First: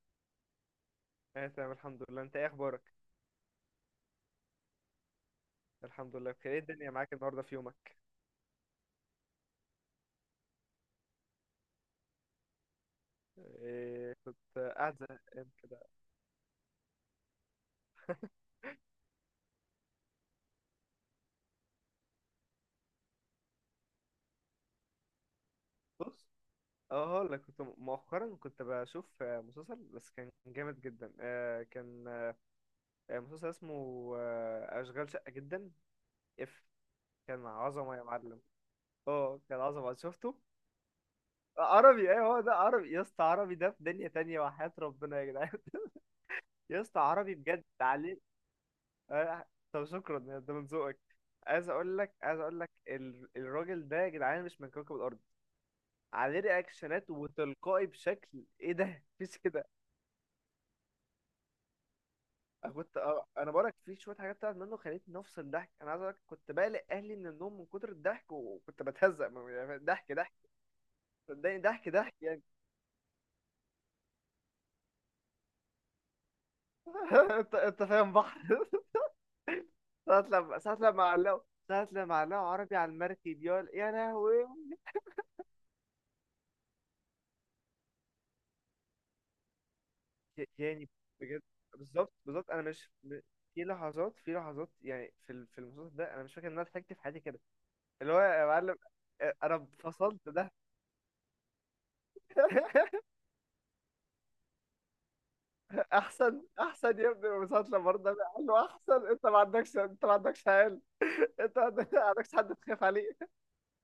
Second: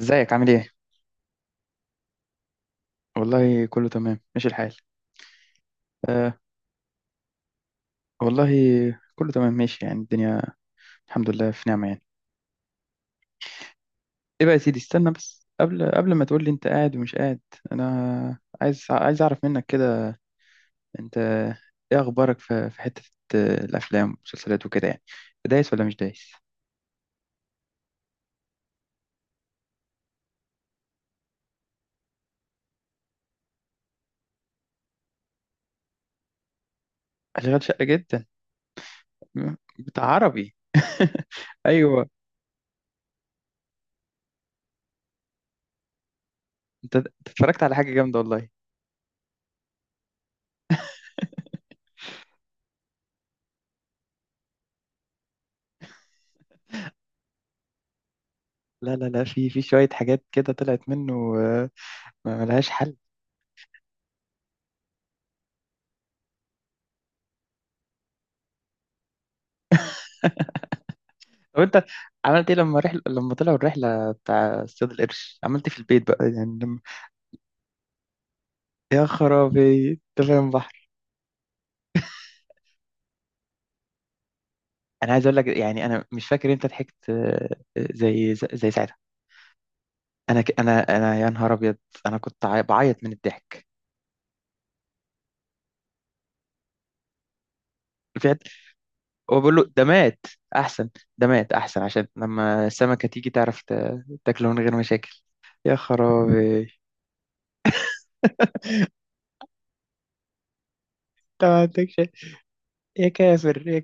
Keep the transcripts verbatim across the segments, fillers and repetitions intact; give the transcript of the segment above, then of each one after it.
ازيك عامل ايه؟ انا تمام الحمد لله. انت ايه اخبارك؟ والله كله تمام ماشي الحال. الحمد لله آه. بخير. ايه الدنيا معاك النهارده في يومك؟ والله كله تمام ماشي يعني الدنيا. الحمد لله في نعمة يعني. إيه؟ ايه بقى يا كنت سيدي، قاعد استنى بس زهقان كده. قبل قبل ما تقول لي انت قاعد ومش قاعد. انا عايز عايز اعرف منك كده، انت ايه اخبارك في في حتة آه، الافلام والمسلسلات وكده، يعني دايس ولا مش بص، دايس؟ اه هقول لك، كنت مؤخرا كنت بشوف آه، مسلسل بس كان جامد جدا، آه، كان آه، مسلسل اسمه آه، اشغال شقه جدا. اف، كان اشغال شقة عظمه يا جدا. معلم. اه م- كان عظمه، بتاع شفته. عربي؟ آه، ايوه. عربي، ايوه، هو ده عربي يا اسطى. عربي ده في دنيا تانية وحياة ربنا يا جدعان. يا انت اسطى انت عربي اتفرجت بجد على حاجة جامدة عليه. والله. آه، طب شكرا يا ده من ذوقك. عايز اقول لك عايز اقول لك ال- الراجل ده يا جدعان مش من كوكب الارض. عليه رياكشنات وتلقائي بشكل ايه، لا ده لا لا، مفيش في في كده. شوية حاجات كده طلعت منه، آه، ما ملهاش انا حل. كنت آه، انا بقولك في شويه حاجات بتاعت منه خلتني افصل ضحك. انا عايز اقولك كنت بقلق اهلي من النوم من كتر الضحك، وكنت بتهزق من- يعني ضحك ضحك، صدقني طب انت ضحك ضحك يعني. عملت ايه لما رحل... لما طلعوا الرحله بتاع اصطياد القرش، عملت ايه في البيت بقى يعني لما... انت انت فاهم بحر. يا خرابي، ساعة انت فاهم لما ساعة بحر! لما علقوا، ساعة لما علقوا عربي على المركب، يا يا لهوي. انا عايز اقول لك، يعني انا مش فاكر انت ضحكت آه، آه، زي زي ساعتها. انا ك... يعني انا انا يا بجد، نهار ابيض. بالظبط انا كنت بالظبط عاي- انا مش بعيط من م- في الضحك. لحظات، في لحظات يعني في ال- في المسلسل ده انا مش فاكر ان انا ضحكت في حياتي كده. اللي هو فعلا. يا معلم، آه، هو بقول له انا ده مات فصلت ده. احسن ده مات احسن عشان لما السمكه تيجي تعرف ت... تاكله من غير مشاكل. يا احسن خرابي! احسن يا ابني، المسلسل برضه، أنا- قال له احسن، انت ما عندكش انت ما عندكش عيال، انت انت ما ما عندك- عندكش، ما عندكش حد تخاف يا عليه. كافر يا!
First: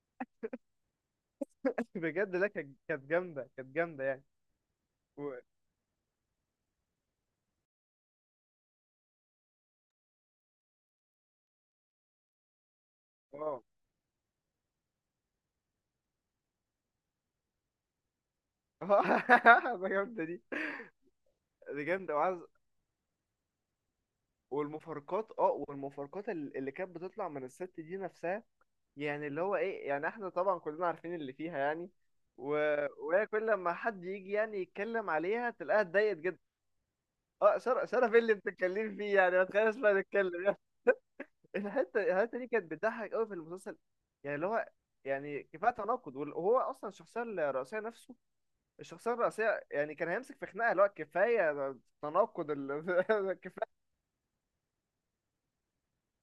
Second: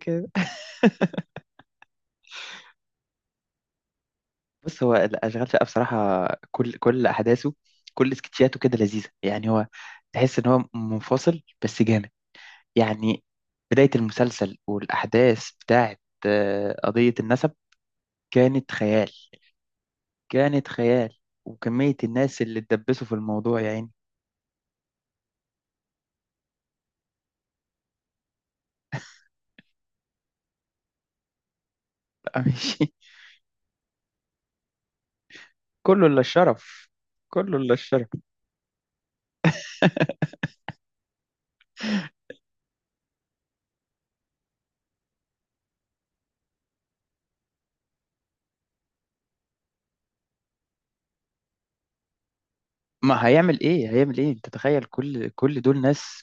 بجد لا، كانت كانت جامده، كانت جامده يعني. بص، هو و... الأشغال شقة بصراحة، كل كل أحداثه، كل سكتشاته كده لذيذة، يعني هو تحس إن هو منفصل بس جامد يعني. اه، بداية المسلسل والأحداث بتاعت آه، قضية النسب كانت خيال. ده جامده دي، كانت خيال. دي وكمية جامده، وعايز الناس اللي اتدبسوا في الموضوع يعني، والمفارقات. اه والمفارقات اللي اللي كانت بتطلع من الست دي نفسها، يعني اللي هو ايه، يعني احنا طبعا كلنا عارفين اللي فيها يعني. بقى و... مش. وهي كل لما حد يجي يعني يتكلم عليها تلاقيها كله اتضايقت إلا جدا. الشرف. كله اه إلا شرف، الشرف. شرف إيه اللي بتتكلمي فيه، يعني ما تخليناش بقى نتكلم يعني. الحته الحته دي كانت بتضحك قوي في المسلسل، يعني اللي هو، يعني كفايه تناقض وال- وهو اصلا الشخصيه الرئيسيه نفسه، الشخصيه الرئيسيه يعني كان هيمسك في خناقه اللي هو كفايه تناقض ما ال... هيعمل كفايه. إيه، هيعمل إيه؟ أنت تخيل كل كل دول ناس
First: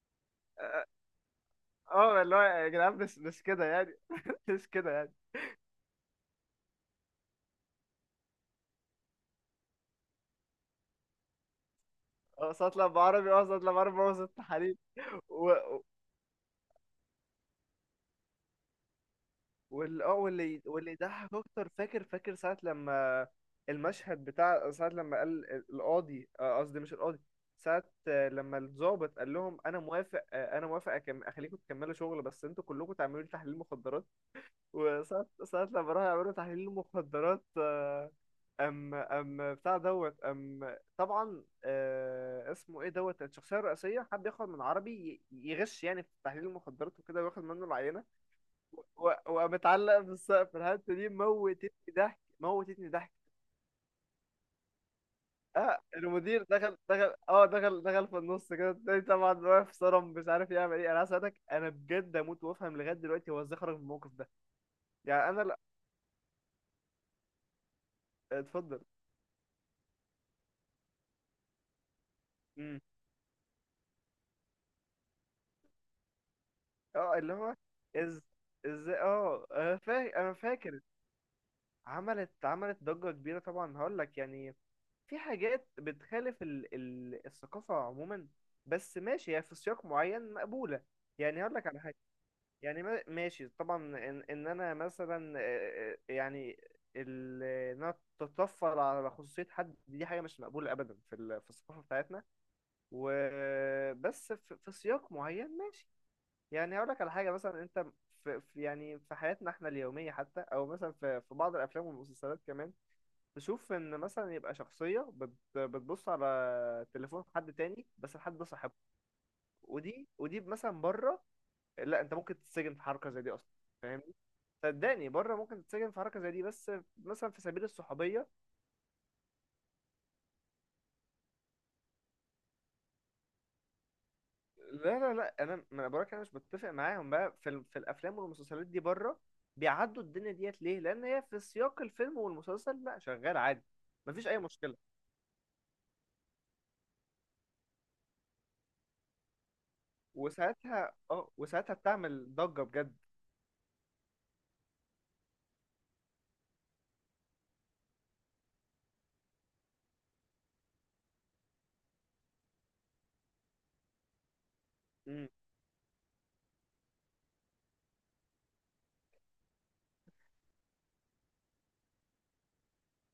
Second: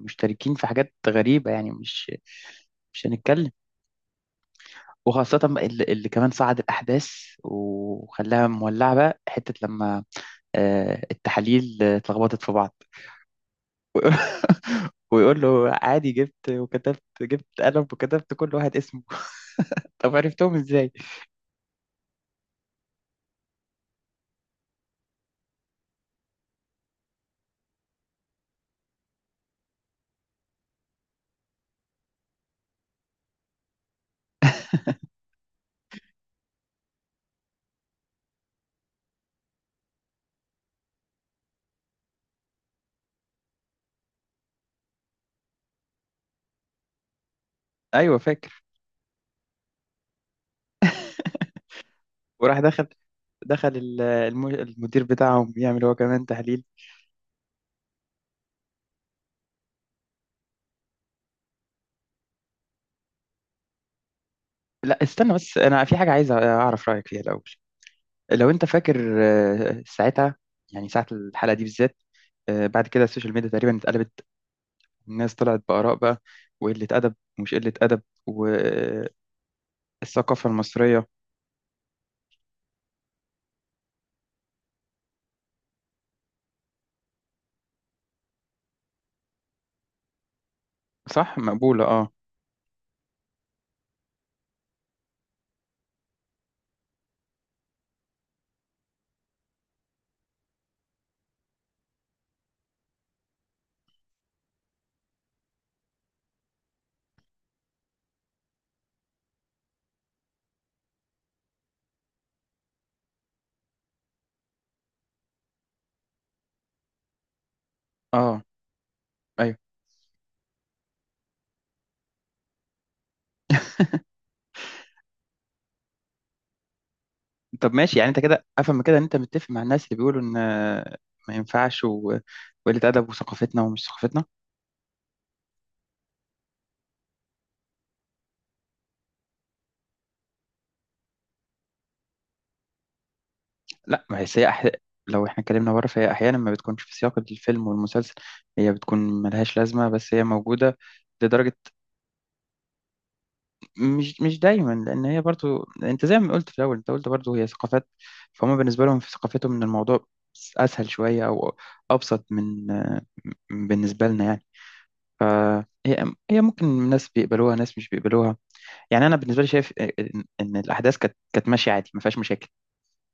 مشتركين في حاجات غريبة، يعني مش اه اللي هو يا جدعان مش مش مش هنتكلم. كده يعني، مش كده يعني. وخاصة بقى اللي اللي كمان صعد الأحداث وخلاها مولعة بقى، حتة لما آه، التحاليل آه، اتلخبطت في اه بعض. صوت لما عربي، اه صوت لما عربي بوظ التحاليل، ويقول له عادي، جبت وكتبت جبت قلم وكتبت كل واحد اسمه. وال اه طب عرفتهم واللي واللي ازاي؟ يضحك اكتر، فاكر فاكر ساعة لما، المشهد بتاع ساعة لما قال القاضي، آه، قصدي مش القاضي، ساعة آه، لما الضابط قال لهم انا موافق، آه، انا موافق، أكم... اخليكم تكملوا شغل بس انتوا كلكم تعملوا لي تحليل مخدرات. وساعة ساعة لما راحوا يعملوا تحليل مخدرات، آه، ام ام بتاع دوت ام طبعا، آه، اسمه ايه، دوت الشخصية الرئيسية حب ياخد من عربي ي- يغش يعني في تحليل المخدرات وكده وياخد منه العينة، أيوه، فاكر. ومتعلق بالسقف. الحته دي موتتني ضحك، وراح دخل موتتني ضحك. دخل ال- الم- المدير بتاعهم اه يعمل هو كمان المدير تحليل. دخل دخل اه دخل دخل في النص كده التاني طبعا، واقف صرم مش عارف يعمل ايه. انا عايز اسالك، انا بجد اموت وافهم لغايه دلوقتي هو ازاي خرج من الموقف ده. لا، يعني استنى انا بس، لا، أنا في حاجة عايز أعرف رأيك فيها الأول. لو أنت اتفضل. فاكر آه، ساعتها، يعني ساعة الحلقة دي بالذات آه، امم، بعد كده السوشيال ميديا تقريبا اتقلبت. الناس طلعت بآراء بقى، وقلة أدب اه اللي ومش هو قلة أدب، از ازاي، والثقافة اه انا فاكر انا فاكر المصرية. عملت عملت ضجه كبيره طبعا. هقول لك يعني، في حاجات بتخالف ال... ال... الثقافة عموما، بس ماشي هي في سياق معين مقبولة. صح، يعني هقول لك على مقبولة، حاجة، اه. يعني ما- ماشي طبعا، ان، إن انا مثلا آه، آه، يعني ال- ان انا تتطفل على خصوصيه حد، دي حاجه مش مقبوله ابدا في ال- في الثقافه بتاعتنا. وبس في, في سياق معين ماشي. يعني هقول لك على حاجه، مثلا انت في, في يعني في حياتنا احنا اليوميه حتى، او مثلا في, في بعض الافلام والمسلسلات كمان، تشوف ان مثلا يبقى شخصيه بت بتبص على تليفون حد تاني، بس اه. الحد ده صاحبه. ايوه. ودي ودي مثلا بره، لا انت ممكن تتسجن في حركه زي دي اصلا، فاهمني؟ صدقني بره ممكن تتسجن في حركه زي دي، بس مثلا في سبيل طب ماشي، يعني انت الصحوبيه. كده افهم من كده ان انت متفق مع الناس اللي بيقولوا ان آه، ما ينفعش، و- وقلة أدب وثقافتنا ومش ثقافتنا. لا لا لا انا ما، انا بقولك انا مش بتفق معاهم بقى في, ال- في الافلام والمسلسلات دي بره، بيعدوا الدنيا ديت ليه، لان هي في سياق الفيلم والمسلسل لا شغال عادي، لا، ما هي مفيش اي سيئة أح... مشكله. لو احنا اتكلمنا بره فهي أحيانا ما بتكونش في سياق الفيلم والمسلسل، هي بتكون ملهاش لازمة بس هي موجودة. وساعتها، اه لدرجة وساعتها بتعمل ضجه بجد. مش مش دايما، لان هي برضو، انت زي ما قلت في الاول، انت قلت برضو هي ثقافات. فهم بالنسبه لهم في ثقافتهم ان الموضوع اسهل شويه او ابسط من آه، بالنسبه لنا يعني. امم، فهي هي ممكن ناس بيقبلوها، ناس مش بيقبلوها. يعني انا بالنسبه لي شايف ان إن الاحداث كانت كانت ماشيه عادي، ما فيهاش مشاكل.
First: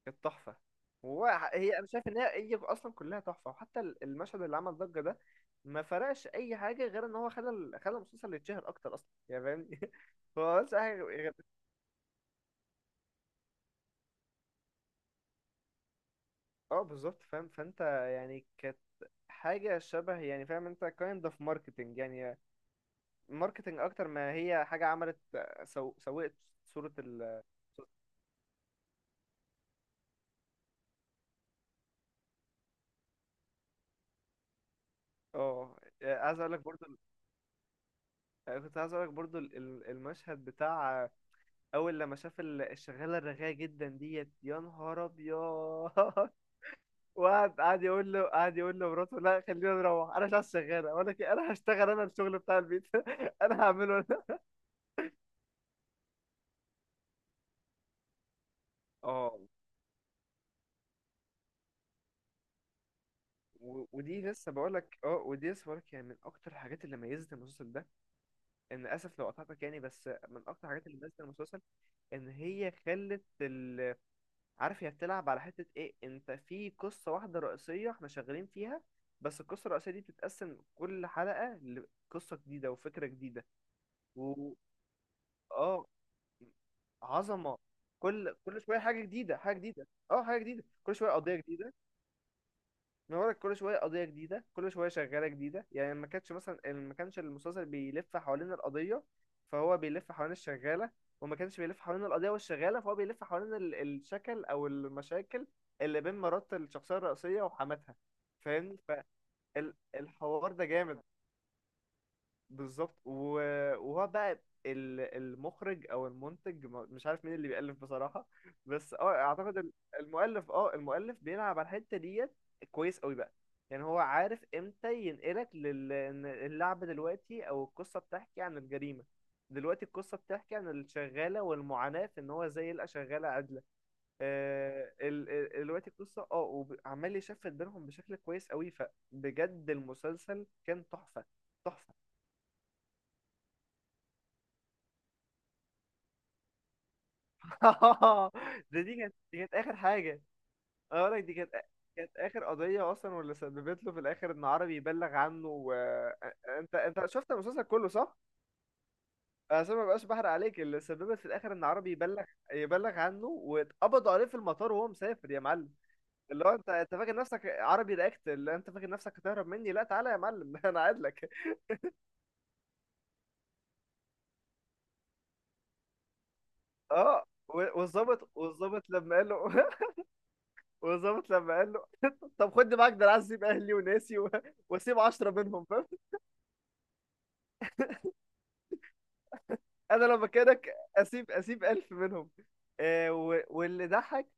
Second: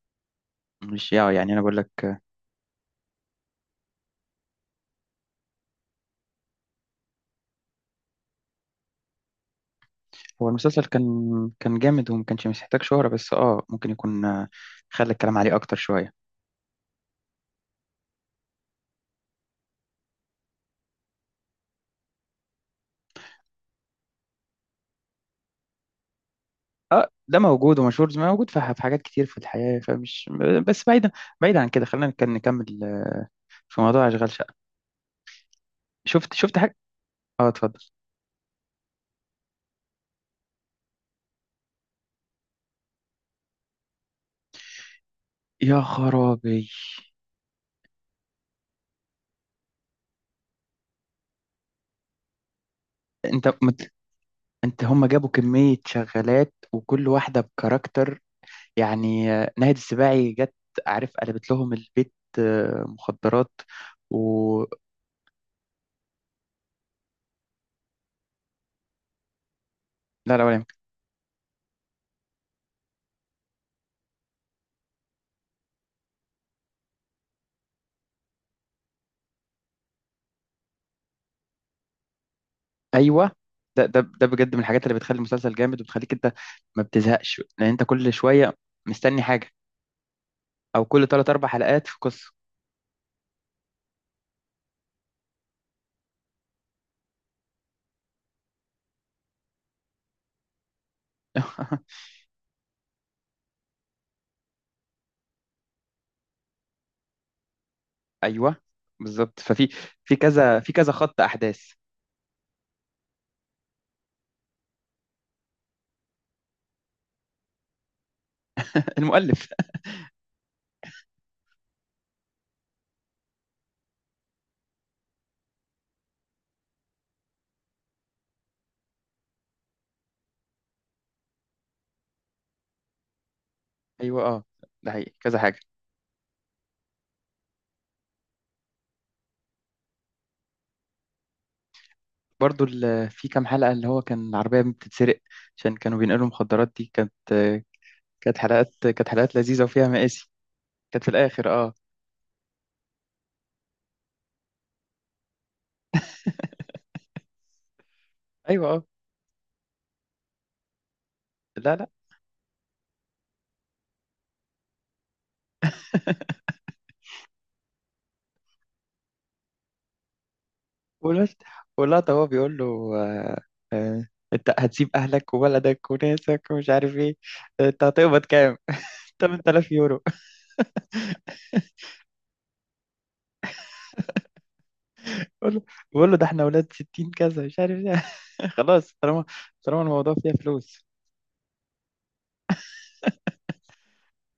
كانت تحفه. مش، هو يا يعني انا بقول هي، انا لك شايف ان آه، هي، هي اصلا كلها تحفه، وحتى ال- المشهد اللي عمل ضجه ده ما فرقش اي حاجه غير ان هو خلى ال- خلى المسلسل يتشهر اكتر اصلا يعني، فاهمني، هو هو بس المسلسل حاجه غير. كان كان جامد وما كانش محتاج شهره، بس اه ممكن يكون آه، خلى الكلام عليه اكتر شويه. اه بالظبط فاهم، فانت يعني كانت حاجة شبه، يعني فاهم انت kind of marketing يعني، marketing اكتر ما هي حاجة عملت، سو... سوقت صورة اه، ده ال-. موجود ومشهور زي ما موجود في في حاجات كتير في الحياة، فمش. بس بعيدا، بعيدا عن كده، خلينا نك- نكمل آه، في موضوع أشغال شقة. اه يعني شفت عايز اقول شفت لك حاجة؟ برضو، اه، اتفضل. كنت عايز اقول لك برضو ال- ال- المشهد بتاع اول لما شاف ال- الشغالة الرغاية جدا ديت، يا نهار ابيض. يا خرابي، وقعد قعد يقول له، قعد يقول له مراته لا خلينا نروح، انا مش عايز شغالة ولا كده. انا هشتغل انا، الشغل بتاع البيت، انت انا مت... هعمله انا. انت، هم جابوا كمية شغالات وكل واحدة بكاركتر، يعني اه آه، ناهد السباعي جت، عارف، قلبت لهم البيت آه، مخدرات، و- ودي لسه و. بقولك، اه ودي لسه بقولك، يعني من اكتر الحاجات اللي ميزت المسلسل ده، ان اسف لو قطعتك يعني، بس لا من لا، ولا اكتر يمكن. الحاجات اللي ميزت المسلسل ان هي خلت ال... عارف هي بتلعب على حتة ايه؟ انت في قصة واحدة رئيسية احنا شغالين فيها، بس القصة الرئيسية دي بتتقسم كل حلقة لقصة جديدة وفكرة ايوه، جديدة. ده ده ده و، بجد من الحاجات اللي بتخلي المسلسل جامد اه وبتخليك انت ما بتزهقش، عظمة، لان انت كل كل شوية كل شوية حاجة مستني جديدة، حاجة، حاجة جديدة، اه حاجة جديدة، او كل كل شوية ثلاث قضية اربع جديدة. حلقات في قصه. بنورك، كل شويه قضيه جديده، كل شويه شغاله جديده يعني. ما كانتش مثلا، ما كانش المسلسل بيلف حوالين القضيه فهو بيلف حوالين الشغاله، وما كانش بيلف حوالين القضيه والشغاله فهو بيلف حوالين ال- الشكل او المشاكل اللي بين مرات الشخصيه الرئيسيه وحماتها. ايوه فاهمني، بالظبط. ففي في فالحوار كذا ده في كذا جامد. خط احداث. بالظبط و- وهو بقى ال- المخرج او المنتج، م- مش عارف مين اللي بيألف بصراحة، بس اه المؤلف. اعتقد ال- المؤلف، اه المؤلف بيلعب على الحتة ديت كويس قوي بقى. يعني هو عارف امتى ينقلك لل، إن اللعبة دلوقتي او القصة بتحكي عن الجريمة، دلوقتي القصة بتحكي عن الشغالة والمعاناة في ان هو ازاي يلقى شغالة عادلة، ايوه، اه، ده آه، حقيقي ال- كذا حاجه. ال- دلوقتي القصة اه، وعمال يشفت بينهم بشكل كويس قوي. فبجد المسلسل كان تحفة، تحفة. برضو ال- في كام حلقه اللي هو كان العربيه بتتسرق عشان كانوا بينقلوا مخدرات. دي كانت كانت ده حلقات دي كانت كانت حلقات دي كانت لذيذه اخر وفيها حاجه، مآسي. انا كانت في بقول لك دي الاخر، كانت، اه. كانت اخر قضيه اصلا، واللي سببت له في الاخر ان عربي يبلغ عنه و... انت انت شفت المسلسل كله صح؟ ايوه، اه. عشان ما بقاش بحرق عليك، اللي سببت في الاخر ان لا لا. عربي يبلغ، يبلغ عنه، واتقبضوا عليه في المطار وهو مسافر يا معلم، اللي هو، انت انت فاكر نفسك عربي رياكت، اللي انت فاكر نفسك هتهرب مني، لا تعالى يا معلم، انا قاعد والواد، لك. واللقطه هو بيقول له، آه آه انت هتسيب اهلك وولدك وناسك ومش عارف ايه، اه و- انت هتقبض والظابط كام؟ والظابط لما قال له، ثمانية آلاف يورو. والظابط لما قال له، طب خد معاك ده، انا عايز اسيب اهلي وناسي و... واسيب عشرة بقول له منهم. بقول له ده احنا ولاد ستين كذا مش عارف ايه. خلاص، طالما طالما انا الموضوع لو فيها مكانك فلوس. اسيب، اسيب الف منهم. آه و- واللي ضحك،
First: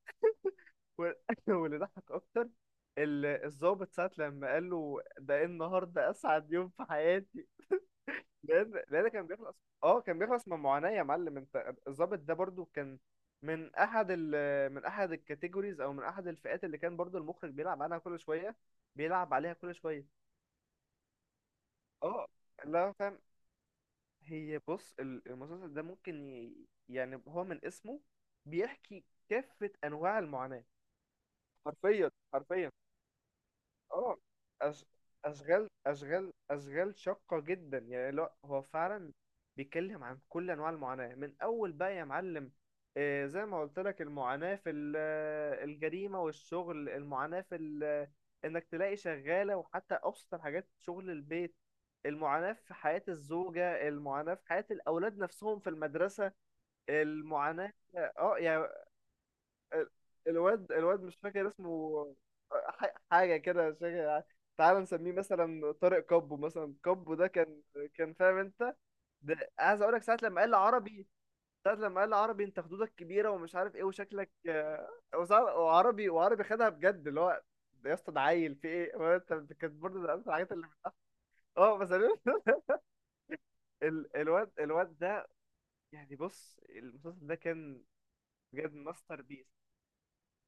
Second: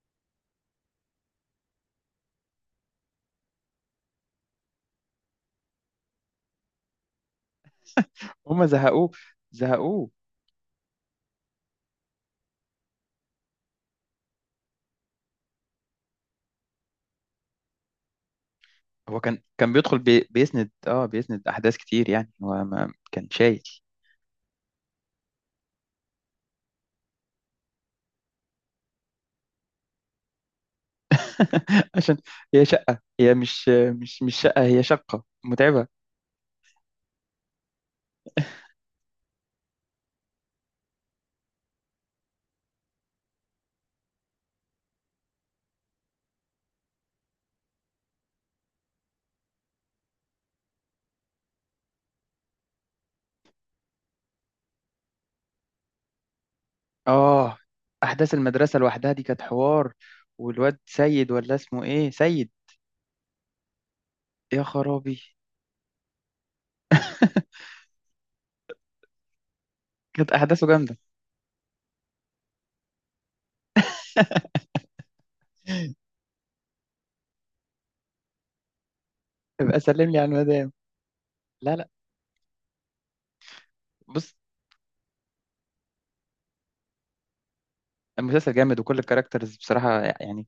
وال- واللي ضحك اكتر ال- الضابط ساعة لما قال له ده، إيه النهارده اسعد يوم في حياتي، هم لان لان زهقوه، كان بيخلص، اه زهقوه. كان بيخلص من معاناة يا معلم. انت الضابط ده برضو كان من احد ال من احد الكاتيجوريز، او من احد الفئات اللي كان برضو المخرج بيلعب عليها كل شوية، هو بيلعب كان عليها كان كل بيدخل، شوية. بي بيسند اه بيسند احداث كتير اه يعني، هو ما لا فاهم. كان شايل. هي بص ال- المسلسل ده ممكن ي... يعني هو من اسمه بيحكي كافة أنواع المعاناة، حرفيا عشان هي حرفيا. شقة، هي مش اه مش مش شقة، هي أش... شقة اشغال متعبة. اشغال اشغال شاقة جدا يعني، لا هو فعلا بيتكلم عن كل انواع المعاناة من اول بقى يا معلم. آه، زي ما قلت لك، المعاناة في ال- آه، الجريمة والشغل، المعاناة في ال- آه، انك تلاقي شغالة وحتى ابسط الحاجات شغل البيت، المعاناة في حياة الزوجة، المعاناة في حياة الاولاد نفسهم في المدرسة، اه، المعاناة. احداث اه يعني المدرسة لوحدها دي كانت ال- حوار. الواد والواد الواد مش سيد، فاكر ولا اسمه ايه؟ اسمه، سيد. ح- حاجة كده مش فاكر. يا تعال نسميه خرابي. مثلا طارق، كابو مثلا. كابو ده كان، كان فاهم انت، ده عايز اقول لك، ساعة كانت لما قال احداثه لي جامدة. عربي ساعة لما قال لي عربي، انت خدودك كبيرة ومش عارف ايه وشكلك آه، وساعة- وعربي وعربي خدها بجد اللي هو، ده يا اسطى ده عيل في ايه، هو انت أنت كانت ابقى برضه سلم ده لي على اكتر الحاجات اللي المدام. بتضحك. لا اه لا، بس أنا- ال- بص، الواد الواد ده، يعني بص المسلسل ده كان المسلسل بجد جامد وكل ماستر بيس. الكاركترز بصراحة، يعني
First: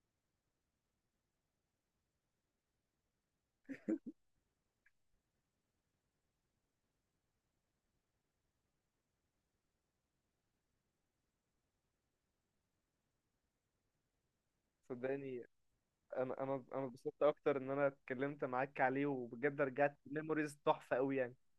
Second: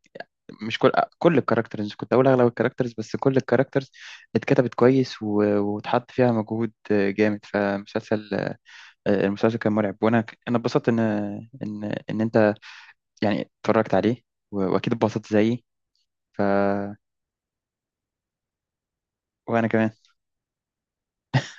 مش كل كل الكاركترز، كنت أقول أغلب الكاركترز، بس كل الكاركترز اتكتبت كويس و- واتحط فيها مجهود جامد. فمسلسل المسلسل كان مرعب. وأنا أنا اتبسطت إن إن إن أنت يعني اتفرجت عليه، و- وأكيد اتبسطت صدقني زيي. انا ف انا انا اتبسطت اكتر ان انا اتكلمت معاك عليه، وبجد وأنا كمان. رجعت ميموريز تحفة قوي يعني.